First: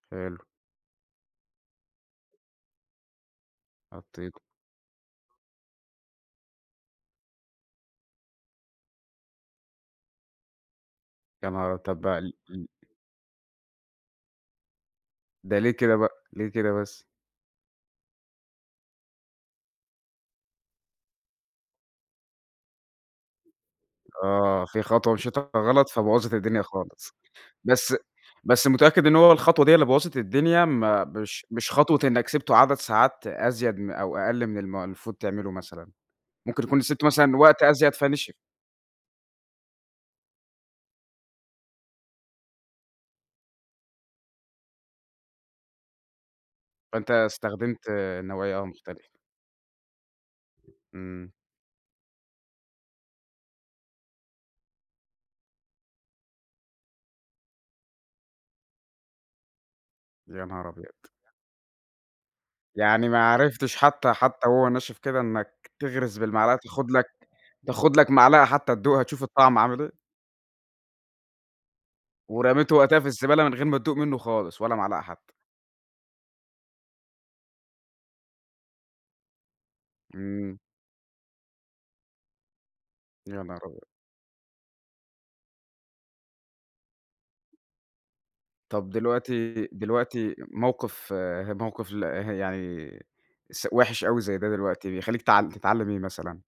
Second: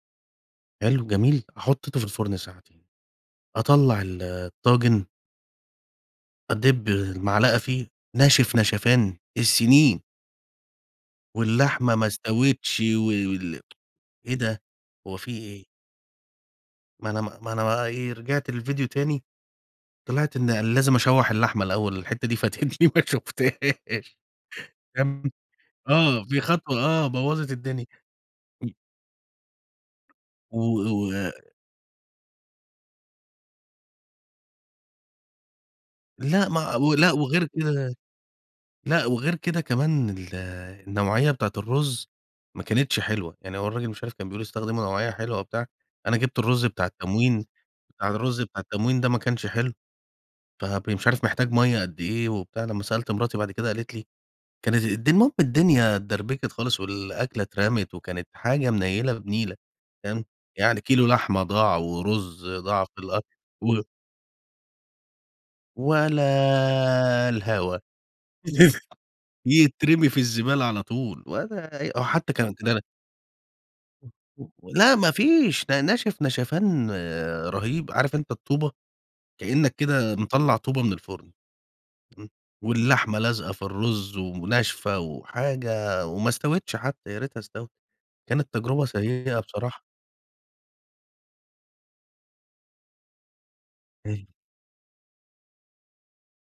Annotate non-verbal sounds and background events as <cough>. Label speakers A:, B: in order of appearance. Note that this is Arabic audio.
A: حلو.
B: حلو، جميل، حطيته في الفرن ساعتين، أطلّع ال
A: حطيته.
B: الطاجن أدِّب المعلقة فيه، ناشف نشفان السنين.
A: يا نهار!
B: واللحمة
A: طب
B: ما
A: ال ال
B: استوِتش و وال <tsk> إيه ده! هو في
A: ده
B: إيه؟
A: ليه كده بقى، ليه كده بس؟
B: ما أنا ما أنا بقى إيه، رجعت للفيديو تاني، طلعت إن لازم أشوح اللحمة الأول الحتة دي فاتتني ما شُفتهاش.
A: آه، في خطوة
B: تمام،
A: مشيتها غلط
B: آه،
A: فبوظت
B: في
A: الدنيا
B: خطوة آه،
A: خالص.
B: بوَّظت الدنيا.
A: بس بس
B: امم.
A: متأكد إن هو الخطوة دي هي اللي بوظت
B: و
A: الدنيا،
B: و
A: ما
B: و
A: مش مش خطوة إنك سِبته عدد ساعات أزيد م أو أقل من الم المفروض تعمله مثلًا؟
B: لأ،
A: ممكن
B: ما
A: يكون سِبته
B: ولأ،
A: مثلًا
B: وغير
A: وقت أزيد،
B: كده
A: فنشف.
B: لأ، وغير كده كمان ال النوعية بتاعة الرز ما كانتش حلوة، يعني هو الراجل مش عارف كان بيقول استخدموا نوعية حلوة وبتاع، أنا جبت الرز بتاع
A: فأنت
B: التموين،
A: استخدمت
B: بتاع الرز
A: نوعية
B: بتاع
A: آه،
B: التموين
A: مختلفة.
B: ده ما كانش حلو. فبي مش عارف
A: إمم.
B: محتاج مَيّة قد إيه وبتاع، لما سألت مراتي بعد كده قالت لي كانت الدن المهم الدنيا اتدربكت خالص، والأكلة اترمت وكانت حاجة منيلة بنيلة، تمام،
A: يا نهار
B: يعني
A: أبيض!
B: كيلو لحمة ضاع ورز ضاع في
A: يعني
B: الأكل
A: ما عرفتش
B: و
A: حتى حتى وهو ناشف كده إنك تغرس بالمعلقة وتاخد لك
B: ولا الهوا.
A: تاخد لك معلقة حتى
B: <laughs>
A: تدوقها، تشوف الطعم عامل إيه؟
B: يترمي في الزبالة على طول، ولا أي هو حتى كانت إن
A: ورميته
B: أنا
A: وقتها في الزبالة، من غير ما تدوق
B: و
A: منه خالص
B: و
A: ولا
B: لا
A: معلقة
B: ما
A: حتى؟
B: فيش، ده ناشف نشفان رهيب، عارف أنت الطوبة؟ كأنك كده مطلع
A: إمم.
B: طوبة من الفرن. امم، واللحمة
A: يا
B: لازقة
A: نهار
B: في
A: أبيض!
B: الرز وناشفة وحاجة وما استوِتش حتى، يا ريتها استوت. كانت تجربة
A: طب
B: سيئة
A: دلوقتي
B: بصراحة.
A: دلوقتي موقف ه موقف له يعني س وحِش أوي
B: امم.
A: زي ده دلوقتي، بيخليك تع تتعلم إيه مثلًا؟